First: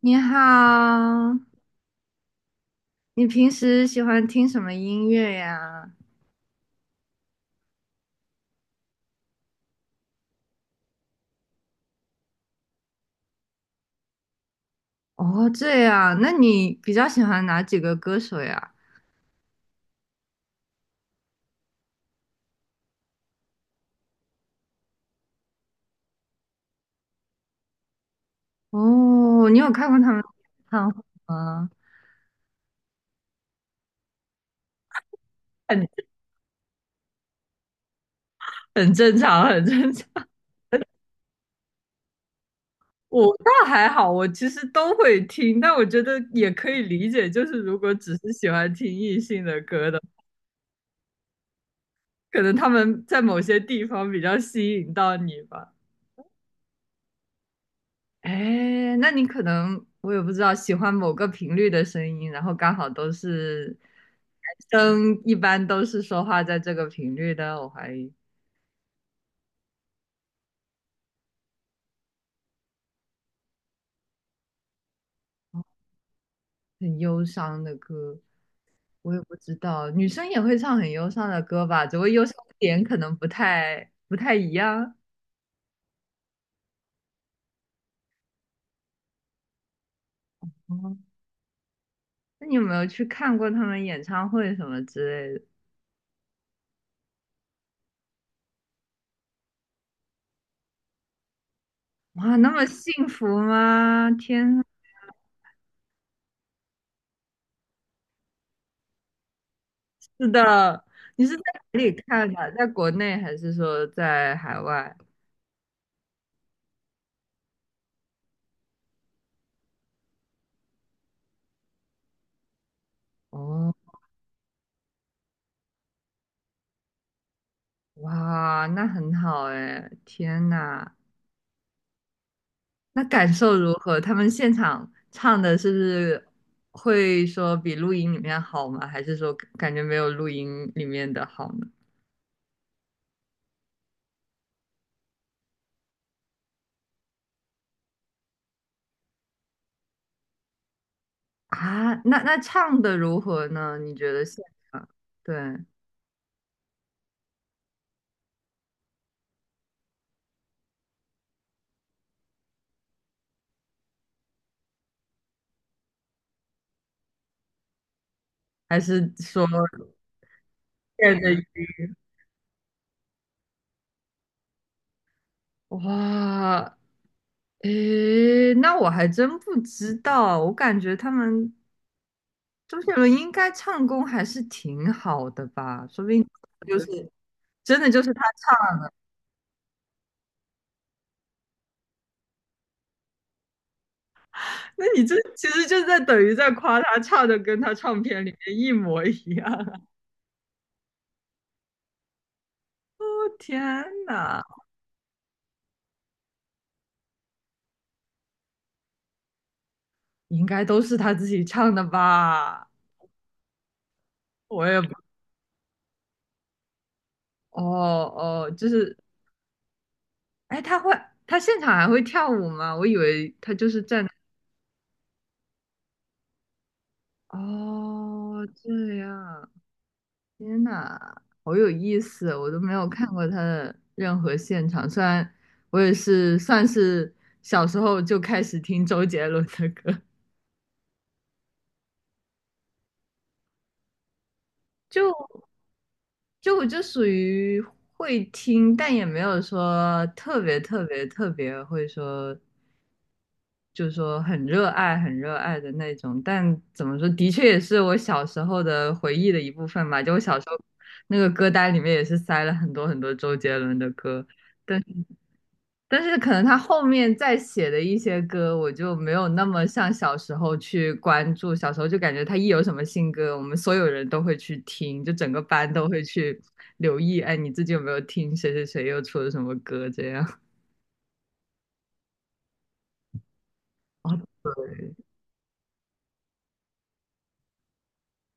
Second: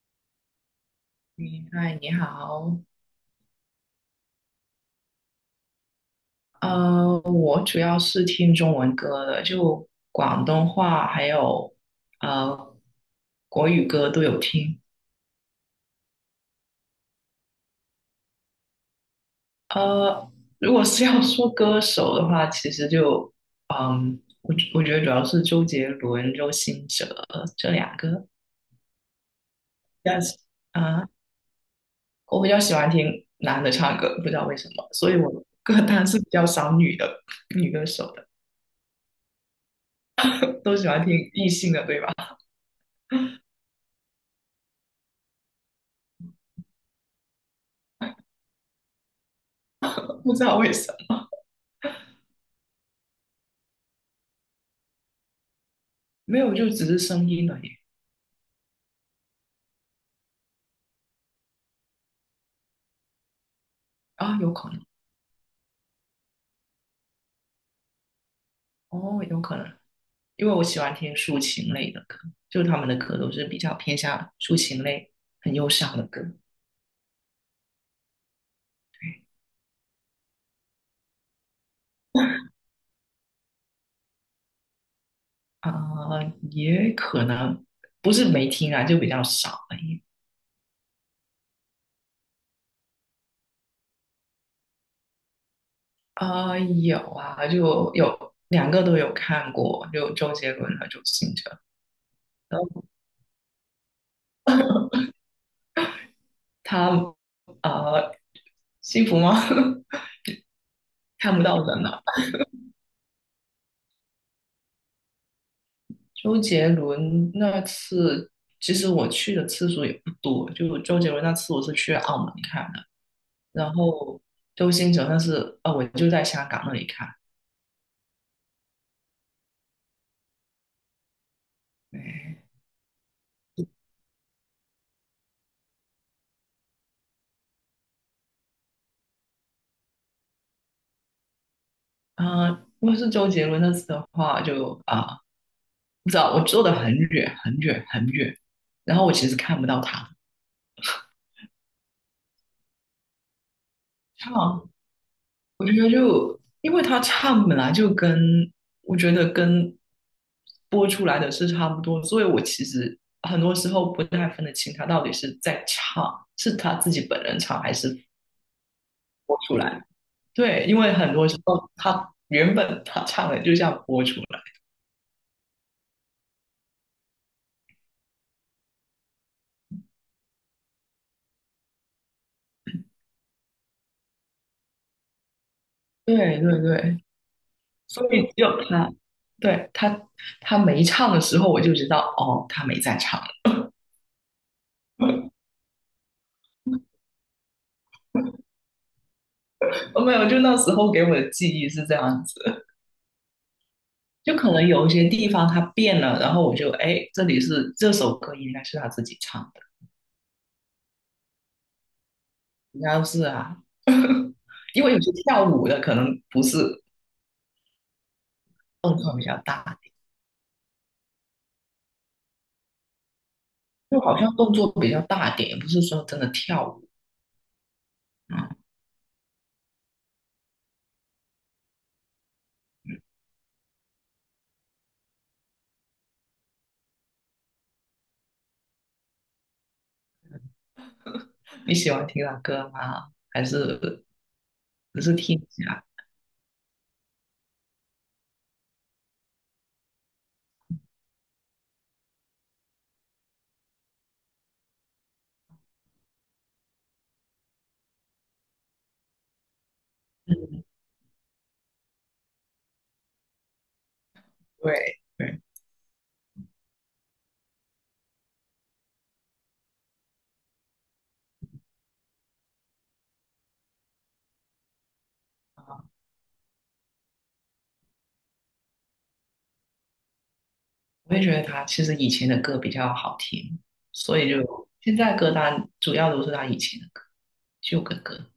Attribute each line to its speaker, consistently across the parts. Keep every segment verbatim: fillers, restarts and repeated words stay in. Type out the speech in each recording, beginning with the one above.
Speaker 1: 你好，
Speaker 2: 你嗨，你好。
Speaker 1: 你平时喜欢听什么音乐呀？
Speaker 2: 呃，我主要是听中文歌的，就广东话还有呃国语歌都有听。
Speaker 1: 哦，这样，那你比较喜欢哪几个歌手呀？
Speaker 2: 呃，如果是要说歌手的话，其实就嗯，我我觉得主要是周杰伦、周兴哲这两个。
Speaker 1: 哦，你有看过他们
Speaker 2: 但
Speaker 1: 的
Speaker 2: 是
Speaker 1: 演唱会
Speaker 2: 啊，
Speaker 1: 吗？
Speaker 2: 我比较喜欢听男的唱歌，不知道为什么，所以我歌
Speaker 1: 很
Speaker 2: 单是比较少女的女歌手的，
Speaker 1: 很正常，很正常。
Speaker 2: 都喜欢听异性的，对吧？
Speaker 1: 我 倒还好，我其实都会听，但我觉得也可以理解，就是如果只是喜欢听异性的歌的，
Speaker 2: 不知道为什么。
Speaker 1: 可能他们在某些地方比较吸引到你吧。
Speaker 2: 没有，就只是声音而已。
Speaker 1: 哎，那你可能我也不知道，喜欢某个频率的声音，然后刚好都是
Speaker 2: 啊，有可
Speaker 1: 男
Speaker 2: 能。
Speaker 1: 生，一般都是说话在这个频率的，我怀疑
Speaker 2: 哦，有可能，因为我喜欢听抒情类的歌，就他们的歌都是比较偏向抒情类、很忧伤的歌。
Speaker 1: 很忧伤的歌，我也
Speaker 2: 对
Speaker 1: 不知道，女生也会唱很忧伤的歌吧，只不过忧伤点可能不太不太一样。
Speaker 2: 啊，呃也可能不是没听啊，就比较少而已。
Speaker 1: 哦，那你有没有去看过他们演唱会什么之类的？
Speaker 2: 啊，呃有啊，就有两个都有看过，就周杰伦和周兴哲。
Speaker 1: 哇，那
Speaker 2: 然
Speaker 1: 么
Speaker 2: 后
Speaker 1: 幸福吗？天呐，
Speaker 2: 他。呃，啊幸福吗？
Speaker 1: 是的，你
Speaker 2: 看
Speaker 1: 是在
Speaker 2: 不到
Speaker 1: 哪
Speaker 2: 人
Speaker 1: 里
Speaker 2: 了。
Speaker 1: 看的？在国内还是说在海外？
Speaker 2: 周杰伦那次，其实我去的次数也不多，就周杰伦那次我是去澳门看的，
Speaker 1: 哦，
Speaker 2: 然后周星哲那次，啊，我就在香港那里看。
Speaker 1: 哇，那很好哎，天呐，
Speaker 2: 对。
Speaker 1: 那感受如何？他们现场唱的是不是会说比录音里面好吗？还是说感觉没有录音里面的好呢？
Speaker 2: 啊、如果是周杰伦那次的话，就啊、不知道我坐的很远很远很远，然后我其实看不到他。
Speaker 1: 啊，那那唱的如何呢？你觉得
Speaker 2: 他
Speaker 1: 现
Speaker 2: 好像。
Speaker 1: 场，对，
Speaker 2: 我觉得就因为他唱本来就跟我觉得跟播出来的是差不多，所以我其实很多时候不太分得清他到底是在唱，是他自己本人唱还是
Speaker 1: 还是
Speaker 2: 播
Speaker 1: 说
Speaker 2: 出来。对，因为很
Speaker 1: 练
Speaker 2: 多
Speaker 1: 的
Speaker 2: 时候
Speaker 1: 鱼
Speaker 2: 他原本他唱的就像播出来。
Speaker 1: 哇，诶，那我还真不知道，我感觉他们周杰伦应该唱功还是挺好的吧，说不定
Speaker 2: 对对
Speaker 1: 就
Speaker 2: 对，
Speaker 1: 是。真的就
Speaker 2: 所
Speaker 1: 是
Speaker 2: 以
Speaker 1: 他
Speaker 2: 只有
Speaker 1: 唱
Speaker 2: 他，对，他他没唱的时候，我就知道哦，他没在唱。
Speaker 1: 那你这其实就在等于在夸他唱的跟他唱片里面一模一样。
Speaker 2: 哦，没有，就那时候给我的记忆是这样子。
Speaker 1: 哦天
Speaker 2: 就
Speaker 1: 哪，
Speaker 2: 可能有一些地方他变了，然后我就哎，这里是这首歌应该是他自己唱的，
Speaker 1: 应该都是他自己唱的吧？
Speaker 2: 应该是啊，
Speaker 1: 我也
Speaker 2: 因为
Speaker 1: 不
Speaker 2: 有些跳舞的可能不是
Speaker 1: 哦哦，就是，
Speaker 2: 动作比较大，
Speaker 1: 哎，他会，他现场还会跳舞吗？我以为他就是
Speaker 2: 就
Speaker 1: 站，
Speaker 2: 好像动作比较大点，也不是说真的跳舞啊。
Speaker 1: 哦，
Speaker 2: 嗯
Speaker 1: 这样，天哪，好有意思哦，我都没有看过他的任何现场，虽然我也是算是小时候就开始听周杰伦的歌。
Speaker 2: 你喜欢听他歌吗？还是只是听
Speaker 1: 就
Speaker 2: 一下？
Speaker 1: 就我就属于会听，但也没有说特别特别特别会说，就是说很热爱很热爱的那种。但怎么说，的确也是我小时候的回忆的一部分吧。就我小时候
Speaker 2: 嗯，
Speaker 1: 那个歌单里面也是塞了很多很多周杰伦的歌，
Speaker 2: 对对
Speaker 1: 但是可能他后面再写的一些歌，我就没有那么像小时候去关注。小时候就感觉他一有什么新歌，我们所有人都会去听，就整个
Speaker 2: 啊，
Speaker 1: 班都
Speaker 2: 嗯
Speaker 1: 会去留意。哎，你最近有没有听谁谁谁又出了什么歌？这样。
Speaker 2: 我也觉得他其实以前的歌比较好听，
Speaker 1: 哦，
Speaker 2: 所以 就
Speaker 1: 对。
Speaker 2: 现在歌单主要都是他以前的歌，旧的歌。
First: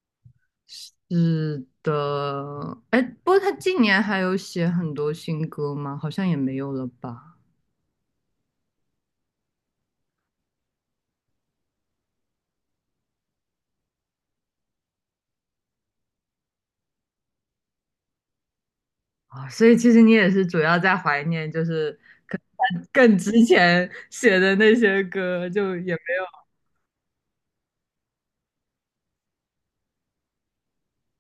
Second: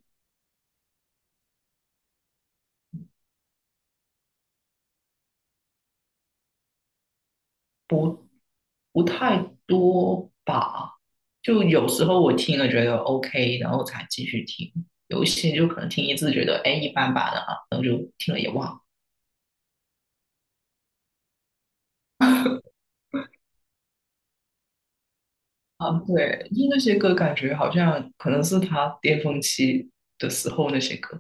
Speaker 1: 是的。哎，不过他近年还有写很多新歌吗？好像也没有了吧。
Speaker 2: 不不太多吧。就有时候我听了觉得 OK，然后才继续听；有一些就可能听一次觉得哎一般般的啊，然后就听了也忘了。
Speaker 1: 啊，所以其实你也是主要在怀念，就是更之前写的那些歌，就
Speaker 2: 啊，
Speaker 1: 也没有。
Speaker 2: 对，就那些歌感觉好像可能是他巅峰期的时候那些歌。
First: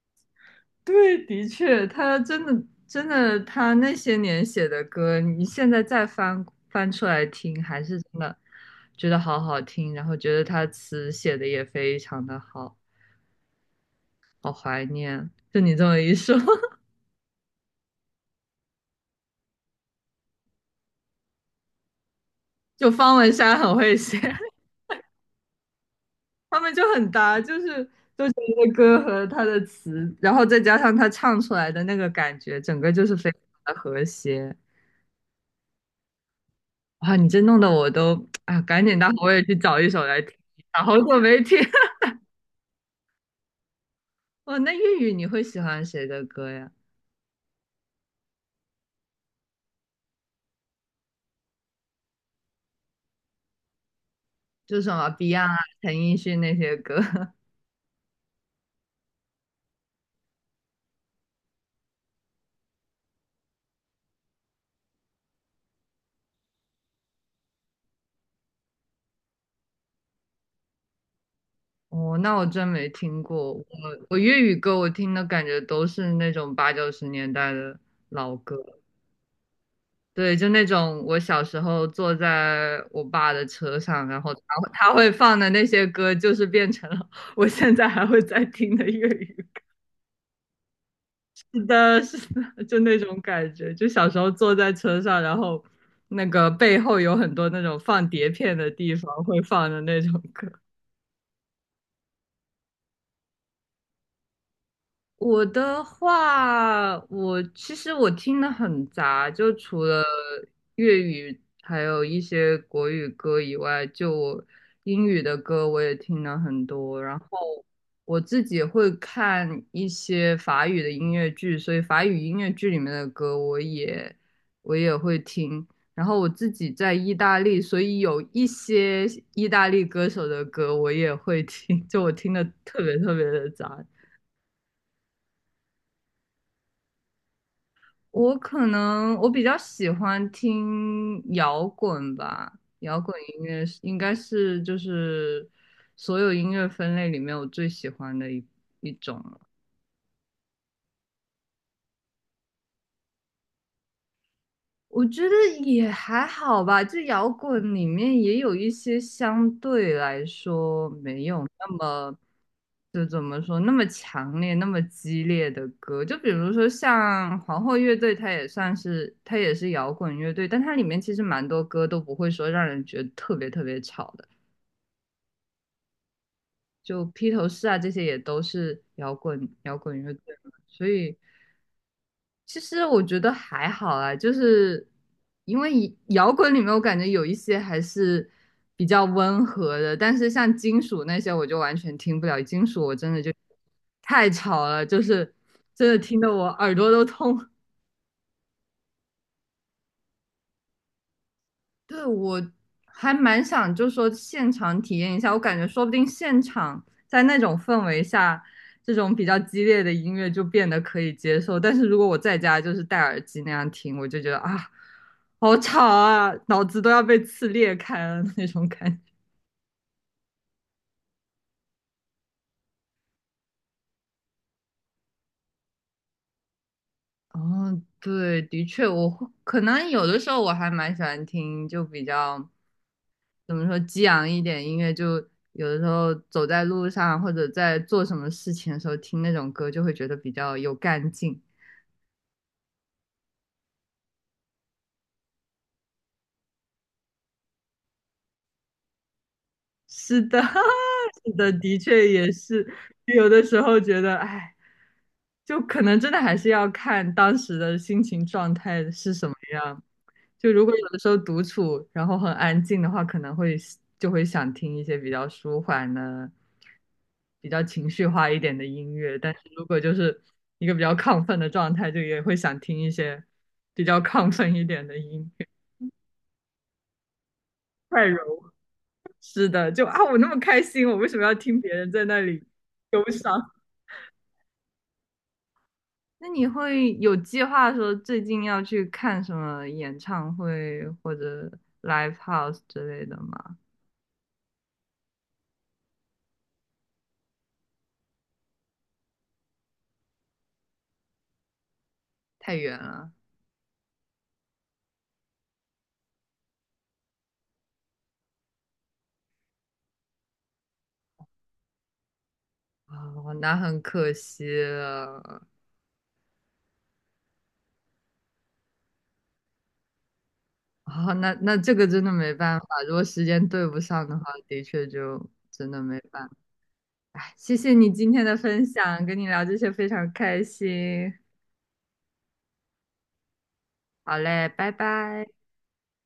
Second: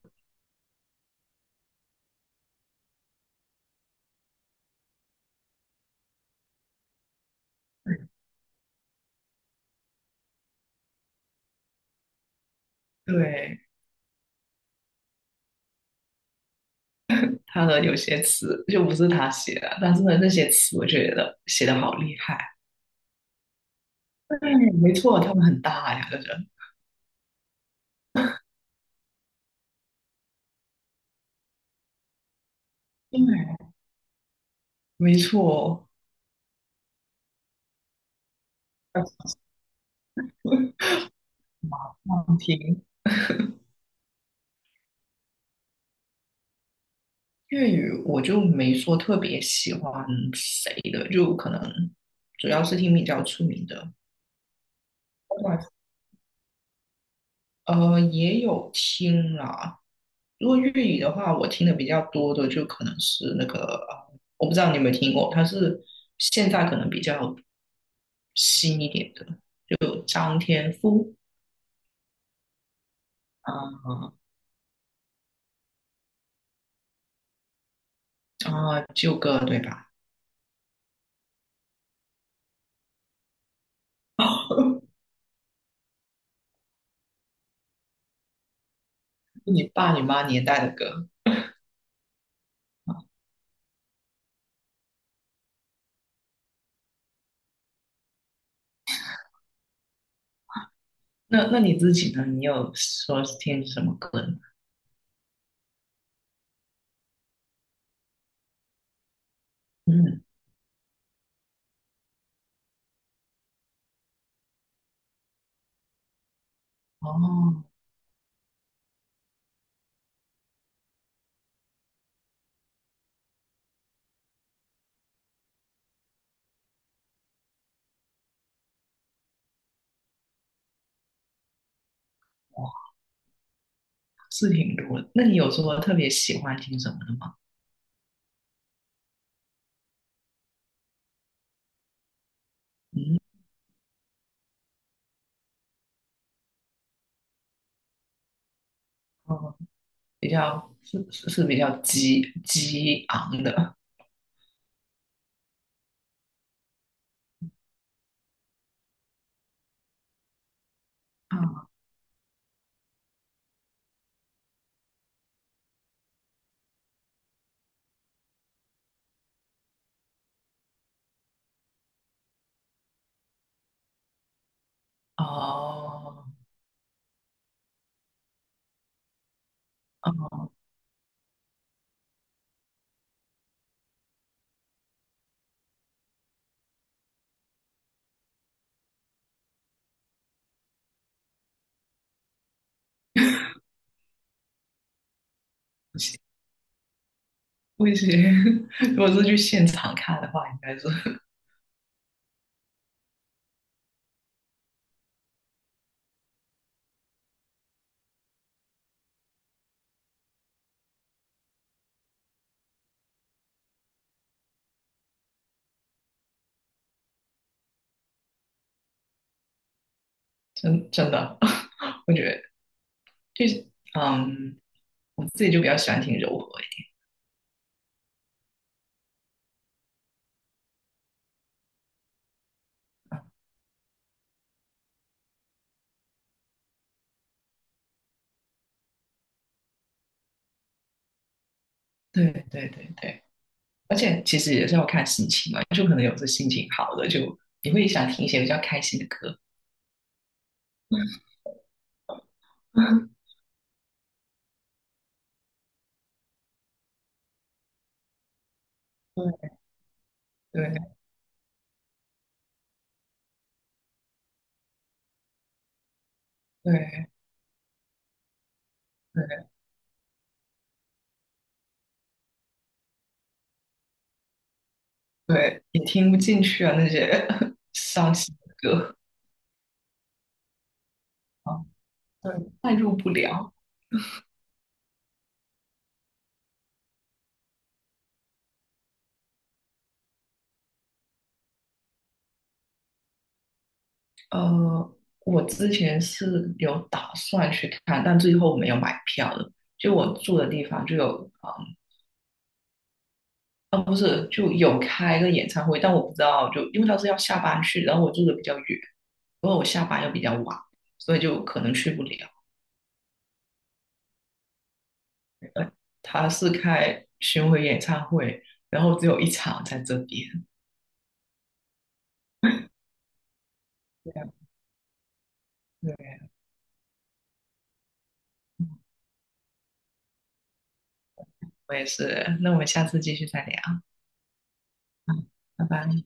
Speaker 1: 对，的确，他真的真的，他那些年写的歌，你现在再翻翻出来听，还是真的觉得好好听，然后觉得他词写的也非常的好，
Speaker 2: 对，
Speaker 1: 好怀念。就你这么一说，
Speaker 2: 他的有些词就不是他写的，但是呢，那些词我觉得写的好厉害。
Speaker 1: 就方文山很会写，
Speaker 2: 对，没错，他们很大呀，这是。
Speaker 1: 他们就很搭，就是周杰伦的歌和他的词，然后再加上他唱出来的那个感觉，整个就是非常
Speaker 2: 对，
Speaker 1: 的和谐。
Speaker 2: 没错，
Speaker 1: 哇，你这弄得我都啊，赶紧待会儿我
Speaker 2: 要
Speaker 1: 也去找一首来听，一下，好久没听。
Speaker 2: 常听。
Speaker 1: 哦，那粤语你会喜欢谁的歌呀？
Speaker 2: 粤语我就没说特别喜欢谁的，就可能主要是听比较出名的，
Speaker 1: 就什么 Beyond 啊、陈奕迅那些歌。
Speaker 2: 呃，也有听啦。如果粤语的话，我听的比较多的就可能是那个，呃我不知道你有没有听过，他是现在可能比较新一点的，有张天赋。
Speaker 1: 哦，那我真没听过。
Speaker 2: 啊
Speaker 1: 我我粤语歌我听的感觉都是那种八九十年代的老歌，
Speaker 2: 啊，旧歌对吧？
Speaker 1: 对，就那种我小时候坐在我爸的车上，然后他会他会放的那些歌，就是变成了我现在还会在听的粤语
Speaker 2: 你爸你妈年代的歌。
Speaker 1: 是的，是的，就那种感觉，就小时候坐在车上，然后那个背后有很多那种放碟片的地方会放的那种歌。
Speaker 2: 那那你自己呢？你有说听什么歌呢？
Speaker 1: 我的话，我其实我听的很杂，就除了
Speaker 2: 嗯，
Speaker 1: 粤语还有一些国语歌以外，就我英语的歌我也听了很多，然后。
Speaker 2: 哦。
Speaker 1: 我自己会看一些法语的音乐剧，所以法语音乐剧里面的歌我也我也会听。然后我自己在意大利，所以有一些意大利歌手的歌我也会听，就我听的特别特别的杂。
Speaker 2: 是挺多的。那你有说特别喜欢听什么的吗？
Speaker 1: 我可能我比较喜欢听摇滚吧，摇滚
Speaker 2: 嗯，
Speaker 1: 音乐是应该是就是所有音乐分类里面我最喜欢的一一种了。
Speaker 2: 哦，比较是是是比较激激昂的。
Speaker 1: 我觉得也还好吧，就摇滚里面也有一些相对来说没有
Speaker 2: 啊，
Speaker 1: 那么，就怎么说，那么强烈、那么激烈的歌。就比如说像皇后乐队，它也算是它也是摇滚乐队，但它里面其实蛮多歌都不会说让人觉得特别特别吵的。
Speaker 2: 哦
Speaker 1: 就披头士啊，这些也都是摇滚摇滚乐队
Speaker 2: 哦，
Speaker 1: 嘛，所以其实我觉得还好啊，就是因为以摇滚里面我感觉有一些还是比较温和的，但是像金属那些我就完全听不了，金属我真的就太吵了，就是真的
Speaker 2: 行
Speaker 1: 听得我耳朵都痛。
Speaker 2: 不行。如果是去现场看的话，应该是
Speaker 1: 对，我还蛮想，就说现场体验一下。我感觉说不定现场在那种氛围下，这种比较激烈的音乐就变得可以接受。但是如果我在家就是戴耳机那样听，我就觉得啊，好吵啊，脑子都要被刺裂开了那种感觉。
Speaker 2: 真真的，我觉得就是嗯，我自己就比较喜欢听柔和一
Speaker 1: 哦，对，的确，我会可能有的时候我还蛮喜欢听，就比较。怎么说激昂一点音乐，就有的时候走在路上或者在做什么事情的时候听那种歌，就会觉得比较有干劲。
Speaker 2: 点。对对对对，而且其实也是要看心情嘛，就可能有时心情好的就你会想听一些比较开心的歌。
Speaker 1: 是的，是的，的确也是。有的时候觉得，哎，就可能真的还是要看当时的心情状态是什么样。就如
Speaker 2: 对
Speaker 1: 果有
Speaker 2: 对
Speaker 1: 的时候独处，然后很安静的话，可能会就会想听一些比较舒缓的、
Speaker 2: 对
Speaker 1: 比较情绪化一点的音乐。但是
Speaker 2: 对，
Speaker 1: 如果就是一个比较亢奋的状态，就也会想听一些比较亢奋一点的音乐，
Speaker 2: 对，也听不进去啊，那些
Speaker 1: 快
Speaker 2: 伤心
Speaker 1: 柔。
Speaker 2: 的歌。
Speaker 1: 是的，就啊，我那么开心，我为什么要听
Speaker 2: 啊，
Speaker 1: 别人在那
Speaker 2: 对，
Speaker 1: 里
Speaker 2: 代入
Speaker 1: 忧
Speaker 2: 不
Speaker 1: 伤？
Speaker 2: 了。
Speaker 1: 那你会有计划说最近要去看什么演唱会或者 live house 之类的吗？
Speaker 2: 呃，我之前是有打算去看，但最后没有买票的。就我住的地方就有。啊
Speaker 1: 太远了。
Speaker 2: 哦，不是，就有开个演唱会，但我不知道，就因为他是要下班去，然后我住的比较远，因为我下班又比较晚，所以就可能去不了。
Speaker 1: 哦，那很可惜了。
Speaker 2: 他是开巡回演唱会，然后只有一场在这边。
Speaker 1: 哦，那那这个真的没办法，如果时间对不上
Speaker 2: 对
Speaker 1: 的话，
Speaker 2: 啊，
Speaker 1: 的确就真的没
Speaker 2: 对。
Speaker 1: 办法。哎，谢谢你今天的分享，跟你聊这些非常开心。
Speaker 2: 我也是，那我们下次继续再聊。
Speaker 1: 好嘞，拜拜。
Speaker 2: 拜拜。